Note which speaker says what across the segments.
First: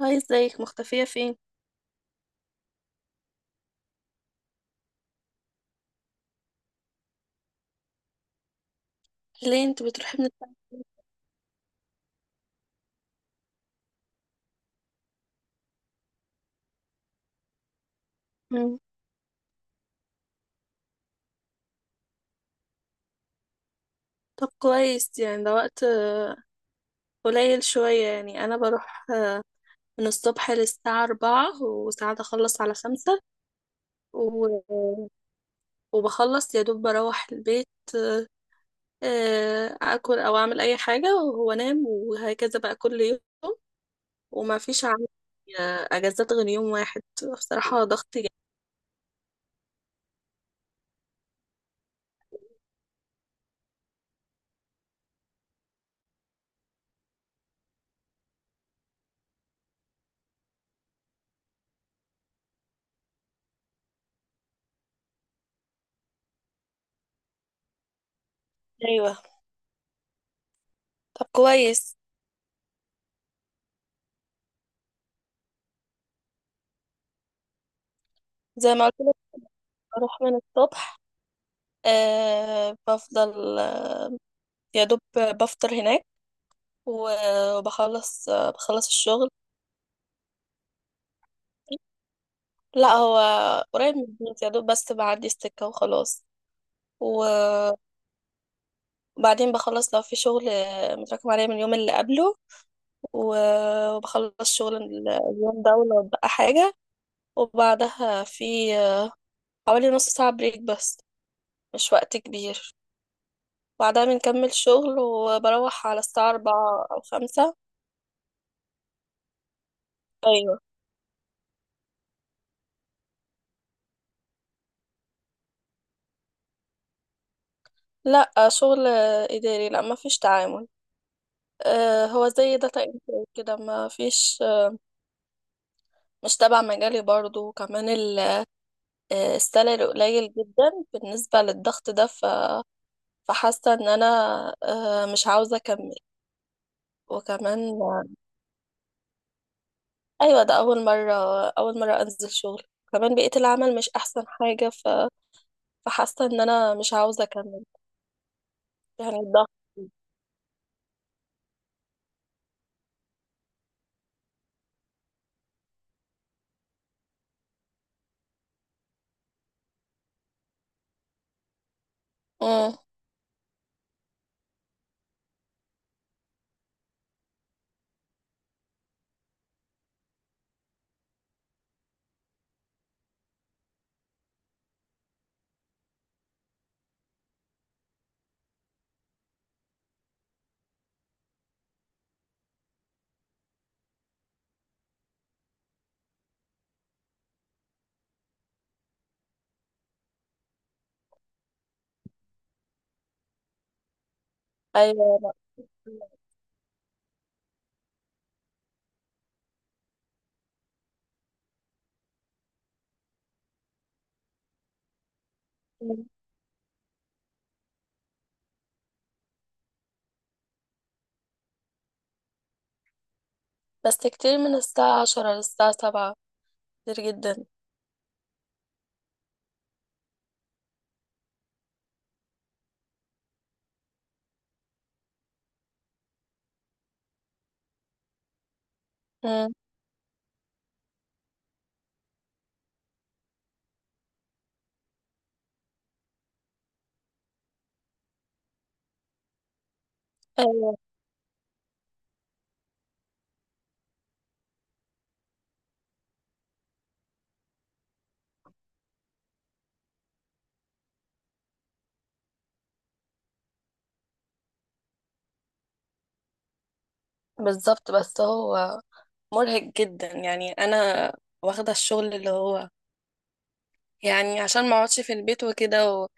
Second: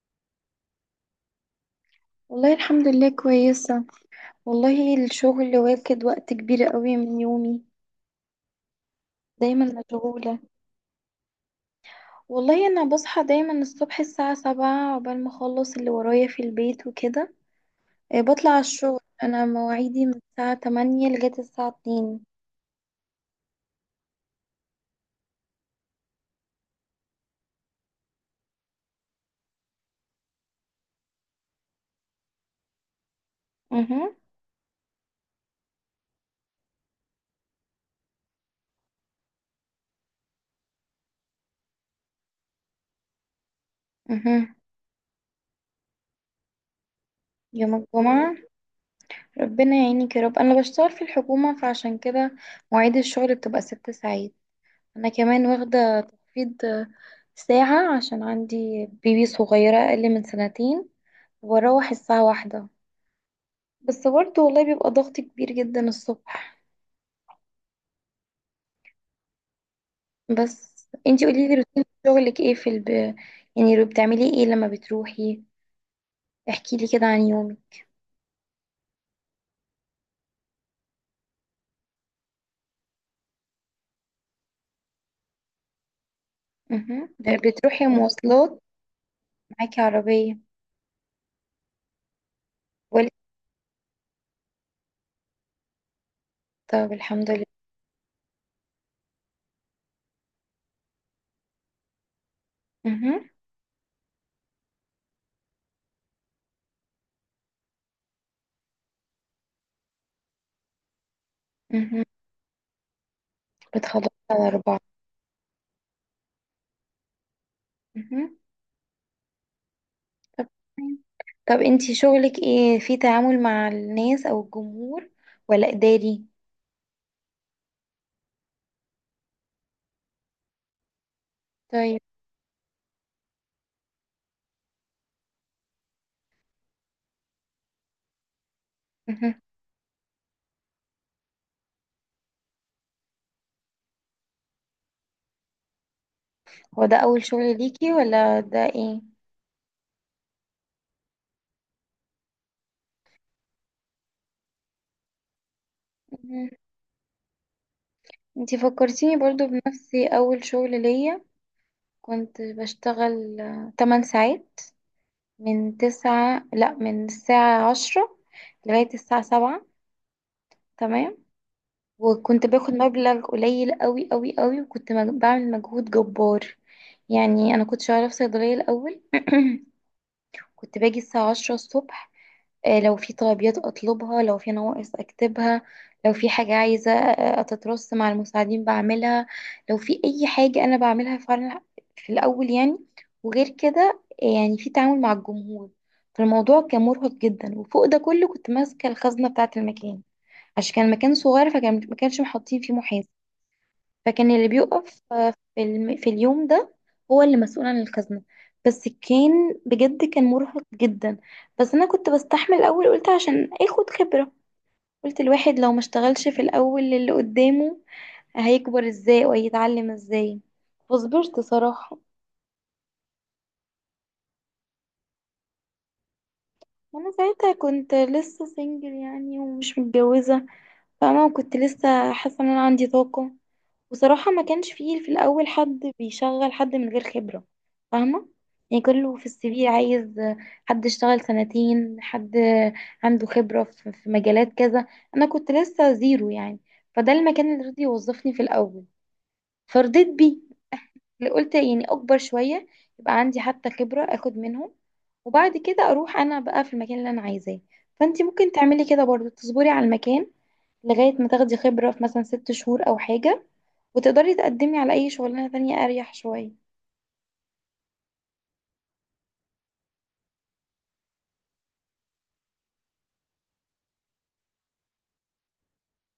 Speaker 1: هاي، ازيك؟ مختفية فين؟
Speaker 2: والله، الحمد لله كويسة. والله الشغل واخد وقت كبير قوي من يومي. دايما
Speaker 1: ليه انت بتروحي من
Speaker 2: مشغولة.
Speaker 1: الساعة كام؟
Speaker 2: والله أنا بصحى دايما الصبح الساعة 7 عقبال ما أخلص اللي ورايا في البيت وكده. بطلع على
Speaker 1: مم.
Speaker 2: الشغل، أنا مواعيدي من الساعة 8 لغاية الساعة 2.
Speaker 1: طب كويس، يعني ده وقت قليل شوية. يعني أنا بروح من الصبح للساعة 4، وساعات أخلص على 5.
Speaker 2: اها.
Speaker 1: و... وبخلص يا دوب بروح البيت. آه، أكل أو أعمل أي حاجة وهو نام، وهكذا بقى كل يوم.
Speaker 2: اها.
Speaker 1: وما فيش عندي أجازات غير يوم واحد.
Speaker 2: يوم
Speaker 1: بصراحة ضغط جامد.
Speaker 2: الجمعة. ربنا يعينك يا رب، أنا بشتغل في الحكومة فعشان كده مواعيد الشغل بتبقى 6 ساعات. أنا كمان واخدة تخفيض ساعة عشان عندي بيبي صغيرة أقل من سنتين واروح الساعة 1. بس برضه والله بيبقى ضغط كبير جدا الصبح.
Speaker 1: ايوه.
Speaker 2: بس انتي
Speaker 1: طب
Speaker 2: قوليلي روتين
Speaker 1: كويس.
Speaker 2: شغلك ايه في يعني بتعملي ايه لما بتروحي؟ احكيلي كده عن يومك.
Speaker 1: زي ما قلت لك بروح من الصبح. بفضل يا دوب بفطر هناك.
Speaker 2: مهم. بتروحي
Speaker 1: وبخلص،
Speaker 2: مواصلات
Speaker 1: بخلص الشغل.
Speaker 2: معاكي عربية
Speaker 1: لا،
Speaker 2: ولا؟
Speaker 1: هو قريب من البيت، يا دوب بس بعدي السكة وخلاص.
Speaker 2: طب الحمد لله.
Speaker 1: وبعدين بخلص لو في شغل متراكم عليا من اليوم اللي قبله،
Speaker 2: مهم.
Speaker 1: وبخلص شغل اليوم ده ولو بقى حاجة. وبعدها في حوالي نص ساعة بريك بس، مش
Speaker 2: مهم.
Speaker 1: وقت كبير. بعدها
Speaker 2: بتخلصي على
Speaker 1: بنكمل
Speaker 2: أربعة؟
Speaker 1: شغل وبروح على الساعة 4 أو 5.
Speaker 2: مهم. طب
Speaker 1: أيوة.
Speaker 2: تمام. طب انتي شغلك ايه؟ في تعامل مع الناس او الجمهور ولا إداري؟
Speaker 1: لا، شغل إداري، لا مفيش تعامل.
Speaker 2: طيب.
Speaker 1: هو زي داتا انتري كده، ما فيش. مش تبع مجالي برضو. وكمان
Speaker 2: مهم.
Speaker 1: السالري قليل جدا بالنسبة للضغط ده. فحاسة ان انا مش عاوزة اكمل.
Speaker 2: هو ده أول شغل
Speaker 1: وكمان
Speaker 2: ليكي ولا ده ايه؟
Speaker 1: ايوه، ده اول مرة، اول مرة انزل شغل. كمان بيئة العمل مش احسن حاجة. فحاسة ان انا مش عاوزة اكمل.
Speaker 2: انتي فكرتيني
Speaker 1: يعني
Speaker 2: برضو
Speaker 1: الضغط.
Speaker 2: بنفسي، اول شغل ليا كنت بشتغل 8 ساعات، من 9 لا من الساعة 10 لغاية الساعة 7. تمام. وكنت باخد
Speaker 1: امم.
Speaker 2: مبلغ قليل قوي قوي قوي، وكنت بعمل مجهود جبار. يعني انا كنت شغالة في صيدلية الاول. كنت باجي الساعة 10 الصبح، لو في طلبيات اطلبها، لو في نواقص اكتبها، لو في حاجة عايزة اتترص مع المساعدين بعملها، لو في اي حاجة انا بعملها فعلا في الاول يعني. وغير كده يعني في تعامل مع الجمهور. فالموضوع كان مرهق جدا، وفوق ده كله كنت ماسكة الخزنة بتاعة المكان عشان كان مكان صغير، فكان ما كانش محطين فيه محاسب. فكان اللي بيقف
Speaker 1: ايوه، لا.
Speaker 2: في في اليوم ده هو اللي مسؤول عن الخزنة. بس كان بجد كان مرهق جدا. بس انا كنت بستحمل الاول، قلت عشان اخد خبرة. قلت الواحد لو ما
Speaker 1: مم.
Speaker 2: اشتغلش في الاول اللي قدامه هيكبر ازاي وهيتعلم ازاي؟ فصبرت صراحة.
Speaker 1: بس كتير من الساعة 10 للساعة 7، كتير
Speaker 2: وانا
Speaker 1: جدا.
Speaker 2: ساعتها كنت لسه سنجل يعني، ومش متجوزة فاهمة، وكنت لسه حاسة ان انا عندي طاقة. وصراحة ما كانش فيه في الأول حد بيشغل حد من غير خبرة فاهمة. يعني كله في السي في عايز حد اشتغل سنتين، حد عنده خبرة في مجالات كذا. أنا كنت لسه زيرو يعني. فده المكان اللي رضي يوظفني في الأول، فرضيت بيه.
Speaker 1: امم.
Speaker 2: اللي قلت يعني أكبر شوية يبقى عندي حتى خبرة أخد منهم، وبعد كده أروح أنا بقى في المكان اللي أنا عايزاه. فأنتي ممكن تعملي كده برضو، تصبري على المكان لغاية ما تاخدي خبرة في مثلا 6 شهور أو حاجة، وتقدري تقدمي على أي شغلانة تانية أريح شوية.
Speaker 1: بالظبط. بس هو مرهق جدا. يعني انا واخده الشغل اللي هو يعني عشان ما اقعدش في البيت وكده،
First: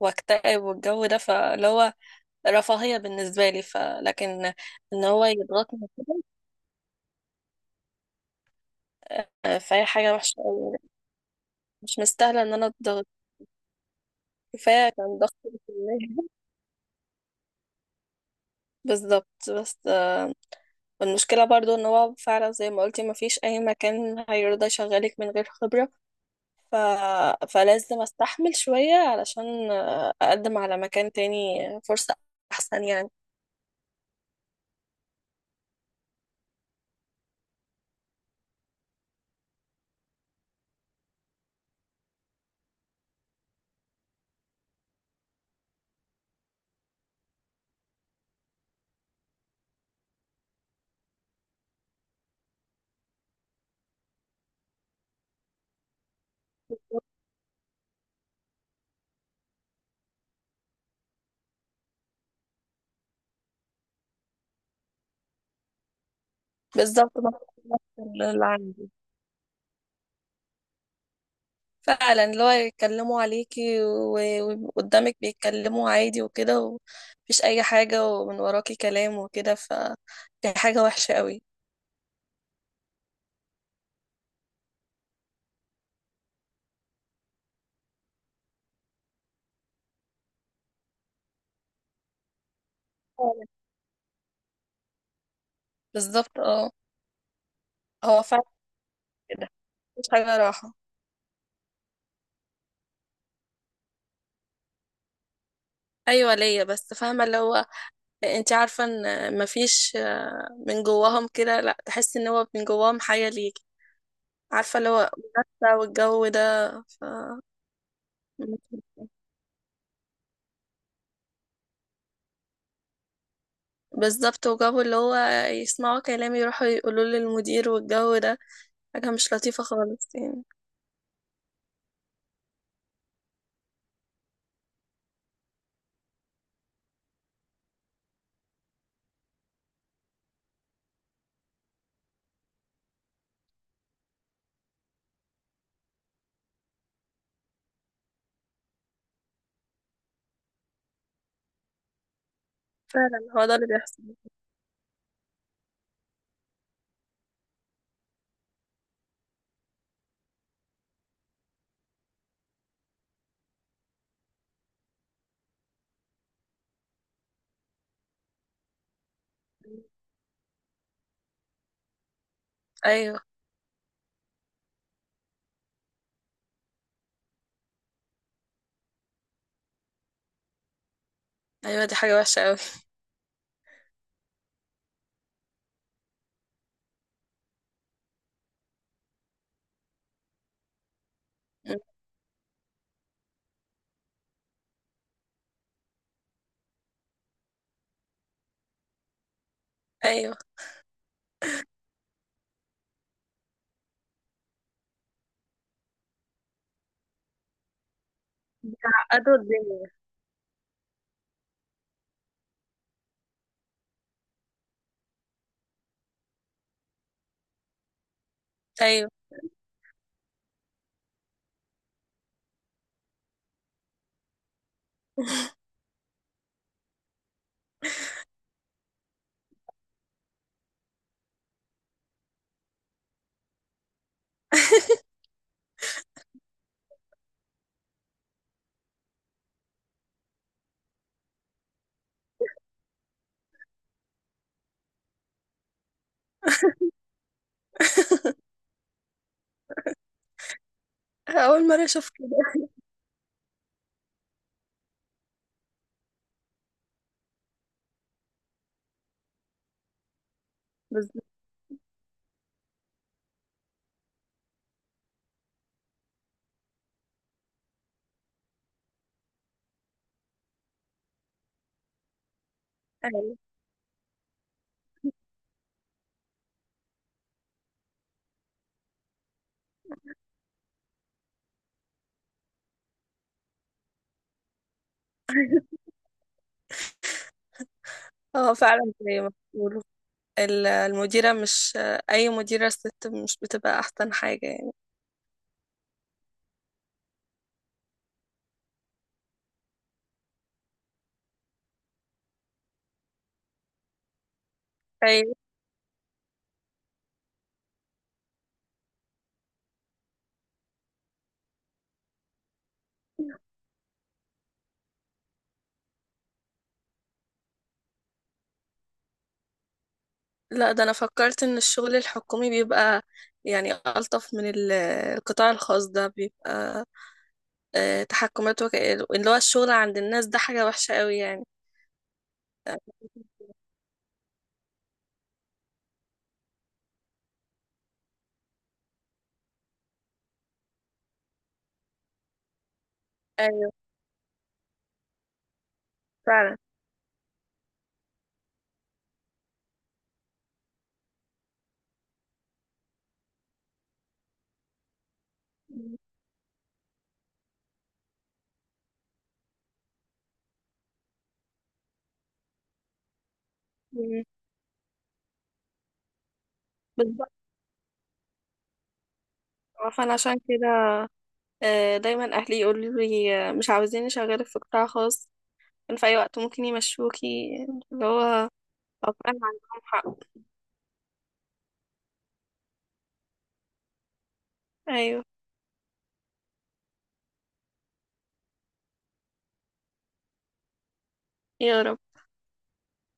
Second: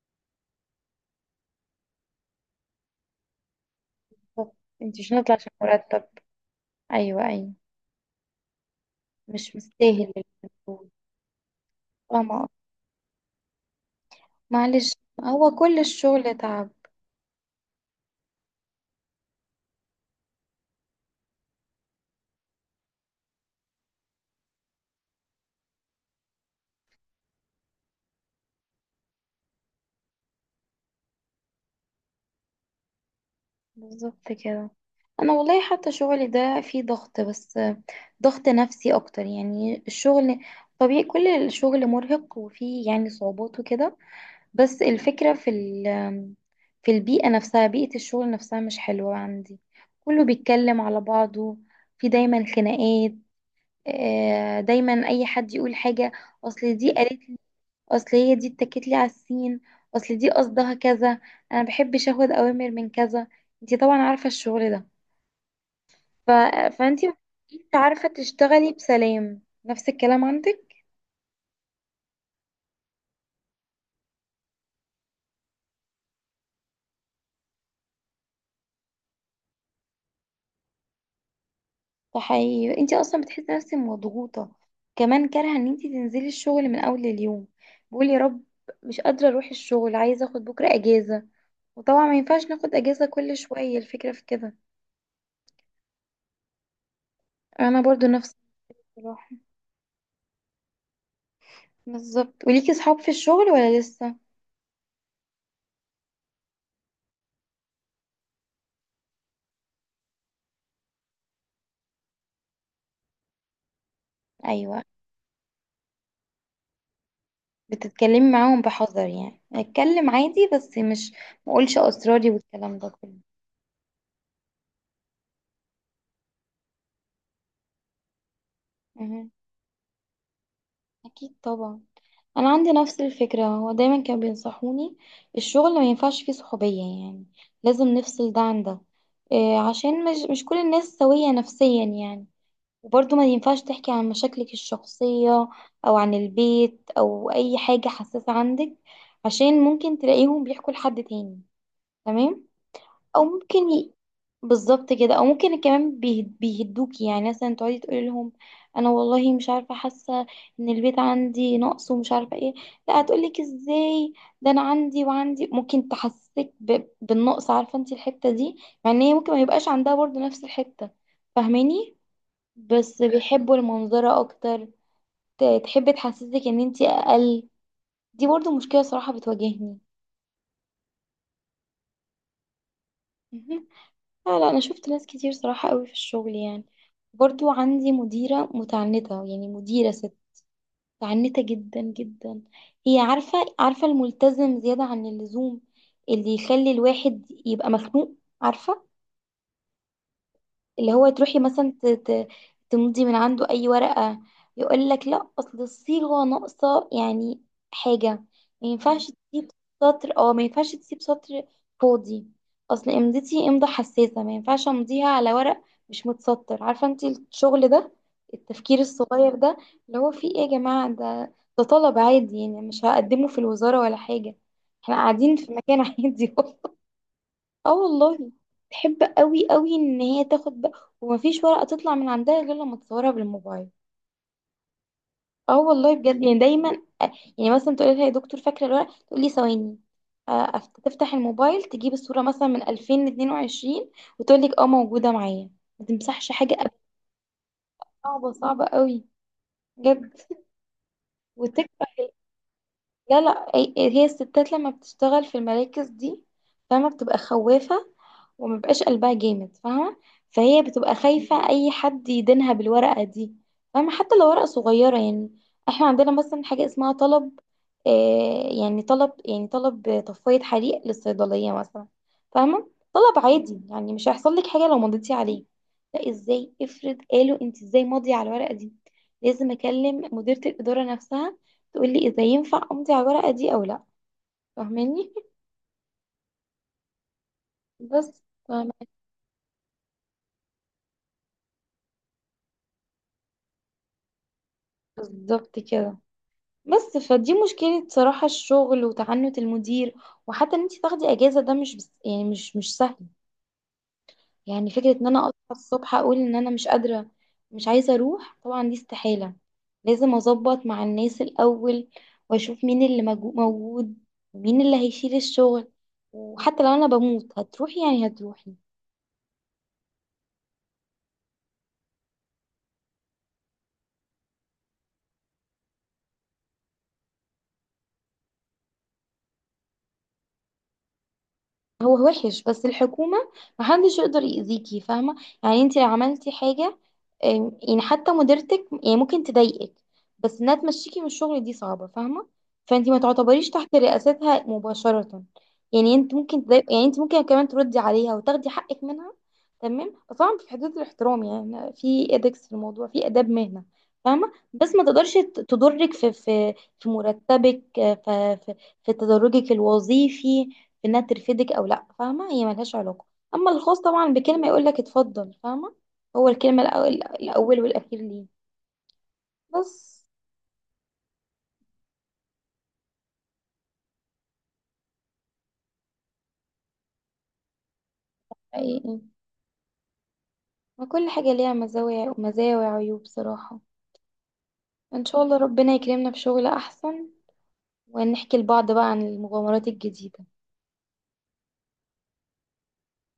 Speaker 1: واكتئب والجو ده، فاللي هو رفاهيه بالنسبه لي. فلكن
Speaker 2: بالظبط. انتي
Speaker 1: ان
Speaker 2: مش
Speaker 1: هو
Speaker 2: هنطلع عشان
Speaker 1: يضغطني
Speaker 2: مرتب.
Speaker 1: كده،
Speaker 2: أيوة أيوة. مش
Speaker 1: فهي
Speaker 2: مستاهل
Speaker 1: حاجه وحشه أوي.
Speaker 2: المجهود.
Speaker 1: يعني مش
Speaker 2: اه
Speaker 1: مستاهله ان انا اتضغط. كفايه
Speaker 2: معلش.
Speaker 1: كان ضغط
Speaker 2: هو كل
Speaker 1: الكلية.
Speaker 2: الشغل تعب.
Speaker 1: بالظبط. بس المشكله برضو ان هو فعلا زي ما قلتي، ما فيش اي مكان هيرضى يشغلك من غير خبره. ف... فلازم استحمل شوية علشان اقدم على مكان تاني، فرصة احسن يعني.
Speaker 2: بالظبط كده. أنا والله حتى شغلي ده فيه ضغط، بس ضغط نفسي أكتر. يعني الشغل طبيعي، كل الشغل مرهق وفيه يعني صعوبات وكده. بس الفكرة في في البيئة نفسها، بيئة الشغل نفسها مش حلوة عندي. كله بيتكلم على بعضه، في دايما خناقات. دايما أي حد يقول حاجة، أصل دي قالت لي، أصل هي دي اتكت لي على السين، أصل دي قصدها كذا. أنا مبحبش أخد أوامر من كذا. انتي طبعا عارفة الشغل ده. ف... فانتي
Speaker 1: بالظبط، نفس
Speaker 2: مبتبقيش عارفة
Speaker 1: اللي
Speaker 2: تشتغلي
Speaker 1: عندي.
Speaker 2: بسلام. نفس الكلام عندك.
Speaker 1: فعلا، اللي هو يتكلموا عليكي وقدامك بيتكلموا عادي وكده، ومفيش اي حاجة، ومن وراكي كلام وكده. دي حاجة وحشة قوي.
Speaker 2: فحقيقي انت اصلا بتحسي نفسك مضغوطه، كمان كارهه ان انت تنزلي الشغل من اول اليوم. بقولي يا رب مش قادره اروح الشغل، عايزه اخد بكره اجازه. وطبعا ما ينفعش ناخد اجازه كل
Speaker 1: فعلا.
Speaker 2: شويه، الفكره في كده.
Speaker 1: بالظبط، اه.
Speaker 2: انا برضو
Speaker 1: هو
Speaker 2: نفس
Speaker 1: فعلا
Speaker 2: الصراحه.
Speaker 1: كده، مفيش حاجة راحة.
Speaker 2: بالظبط. وليكي صحاب في الشغل ولا لسه؟
Speaker 1: ايوه، ليا. بس فاهمه اللي هو، انت عارفه ان مفيش من جواهم كده، لا تحس ان هو من جواهم حاجه ليك. عارفة
Speaker 2: ايوه.
Speaker 1: اللي هو منافسة والجو ده. ف...
Speaker 2: بتتكلمي معاهم بحذر يعني، اتكلم عادي بس مش ما اقولش اسراري والكلام ده كله.
Speaker 1: بالظبط. وجابوا اللي هو يسمعوا كلامي، يروحوا يقولوا للمدير والجو ده. حاجة
Speaker 2: مهم.
Speaker 1: مش لطيفة خالص يعني.
Speaker 2: اكيد طبعا. انا عندي نفس الفكره، هو دايما كانوا بينصحوني الشغل ما ينفعش فيه صحوبيه يعني، لازم نفصل ده عن ده. إيه عشان مش كل الناس سويه نفسيا يعني. وبرضه ما ينفعش تحكي عن مشاكلك الشخصيه او عن البيت او اي حاجه حساسه عندك، عشان ممكن تلاقيهم بيحكوا لحد تاني. تمام.
Speaker 1: فعلا
Speaker 2: او
Speaker 1: هو ده اللي
Speaker 2: ممكن
Speaker 1: بيحصل.
Speaker 2: بالظبط كده. او ممكن كمان بيهدوكي، يعني مثلا تقعدي تقولي لهم انا والله مش عارفه حاسه ان البيت عندي نقص ومش عارفه ايه. لا هتقولك ازاي، ده انا عندي وعندي. ممكن تحسسك بالنقص، عارفه انت الحته دي، مع ان هي ممكن ما يبقاش عندها برضو نفس الحته. فاهماني؟ بس
Speaker 1: أيوه،
Speaker 2: بيحبوا المنظره اكتر. تحب تحسسك ان انت اقل. دي برضو مشكله صراحه بتواجهني.
Speaker 1: أيوه. دي حاجة وحشة أوي.
Speaker 2: لا لا، انا شفت ناس كتير صراحة قوي في الشغل يعني. برضو عندي مديرة متعنتة، يعني مديرة ست متعنتة جدا جدا. هي عارفة الملتزم زيادة عن اللزوم، اللي يخلي الواحد يبقى مخنوق عارفة.
Speaker 1: أيوه
Speaker 2: اللي هو تروحي مثلا تمضي من عنده اي ورقة، يقول لك لا اصل الصيغة ناقصة، يعني حاجة ما ينفعش
Speaker 1: عقدوا
Speaker 2: تسيب
Speaker 1: الدنيا.
Speaker 2: سطر او ما ينفعش تسيب سطر فاضي. اصل امضتي امضة حساسة، ما ينفعش امضيها على ورق مش متسطر. عارفة انت الشغل ده، التفكير
Speaker 1: أيوه.
Speaker 2: الصغير ده اللي هو فيه ايه يا جماعة؟ ده طلب عادي يعني، مش هقدمه في الوزارة ولا حاجة، احنا قاعدين في مكان عادي. اه والله. تحب قوي قوي ان هي تاخد بقى، ومفيش ورقه تطلع من عندها غير لما تصورها بالموبايل. اه والله بجد. يعني دايما آه، يعني مثلا تقول لها يا دكتور فاكره الورقه، تقول لي ثواني، تفتح الموبايل تجيب الصوره مثلا من 2022، وتقول لك اه موجوده معايا. ما تمسحش حاجه أبدا. صعبه صعبه قوي بجد. وتكره
Speaker 1: أول مرة
Speaker 2: ال-
Speaker 1: أشوف كده.
Speaker 2: لا لا، هي الستات لما بتشتغل في المراكز دي فاهمه بتبقى خوافه، وما بقاش قلبها جامد فاهمة. فهي بتبقى
Speaker 1: بالظبط.
Speaker 2: خايفة أي حد يدينها بالورقة دي. فاهمة، حتى لو ورقة صغيرة يعني. احنا عندنا مثلا حاجة اسمها طلب، آه يعني طلب، يعني طلب طفاية حريق للصيدلية مثلا. فاهمة؟ طلب
Speaker 1: أيوه
Speaker 2: عادي يعني، مش هيحصل لك حاجة لو مضيتي عليه. لا ازاي، افرض قالوا انت ازاي ماضية على الورقة دي؟ لازم اكلم مديرة الإدارة نفسها تقول لي اذا ينفع امضي على الورقة دي او لا. فاهماني؟ بس
Speaker 1: هو
Speaker 2: فاهمة.
Speaker 1: فعلا زي ما بيقولوا، المديرة، مش أي مديرة ست مش بتبقى أحسن حاجة يعني.
Speaker 2: بالظبط كده. بس فدي مشكلة صراحة، الشغل وتعنت المدير. وحتى ان انت تاخدي اجازة ده مش بس يعني، مش سهل. يعني فكرة ان انا اصحى
Speaker 1: أيوه.
Speaker 2: الصبح اقول ان انا مش قادرة مش عايزة اروح، طبعا دي استحالة. لازم اظبط مع الناس الاول، واشوف مين اللي موجود ومين اللي هيشيل الشغل، وحتى لو انا بموت هتروحي يعني هتروحي.
Speaker 1: لا، ده انا فكرت ان الشغل الحكومي بيبقى يعني الطف من القطاع الخاص. ده تحكمات اللي هو الشغل عند الناس ده حاجة وحشة قوي يعني.
Speaker 2: هو وحش، بس الحكومة محدش يقدر يأذيكي فاهمة. يعني انت لو عملتي حاجة، يعني حتى مديرتك يعني ممكن تضايقك، بس انها تمشيكي من الشغل دي صعبة فاهمة. فانت ما تعتبريش
Speaker 1: ايوه
Speaker 2: تحت رئاستها مباشرة. يعني انت ممكن
Speaker 1: فعلا.
Speaker 2: تضايق، يعني انت ممكن كمان تردي عليها وتاخدي حقك منها. تمام. بس طبعا في حدود الاحترام، يعني في ادكس في الموضوع، في آداب مهنة فاهمة. بس ما تقدرش تضرك في مرتبك، في تدرجك الوظيفي، في انها ترفدك او لا. فاهمه هي ملهاش علاقه. اما الخاص طبعا
Speaker 1: مم.
Speaker 2: بكلمه يقول لك اتفضل، فاهمه. هو الكلمه الأول,
Speaker 1: بالظبط.
Speaker 2: الاول والاخير ليه. بس
Speaker 1: فانا عشان كده دايما اهلي يقولوا لي مش عاوزين اشغلك في قطاع خاص، إن في اي وقت ممكن يمشوكي، اللي هو
Speaker 2: حقيقي،
Speaker 1: أبقى أنا عندهم حق.
Speaker 2: ما كل حاجه ليها مزايا وعيوب بصراحه. ان شاء
Speaker 1: ايوه
Speaker 2: الله ربنا يكرمنا بشغل احسن، ونحكي لبعض بقى عن المغامرات الجديده.
Speaker 1: يا رب.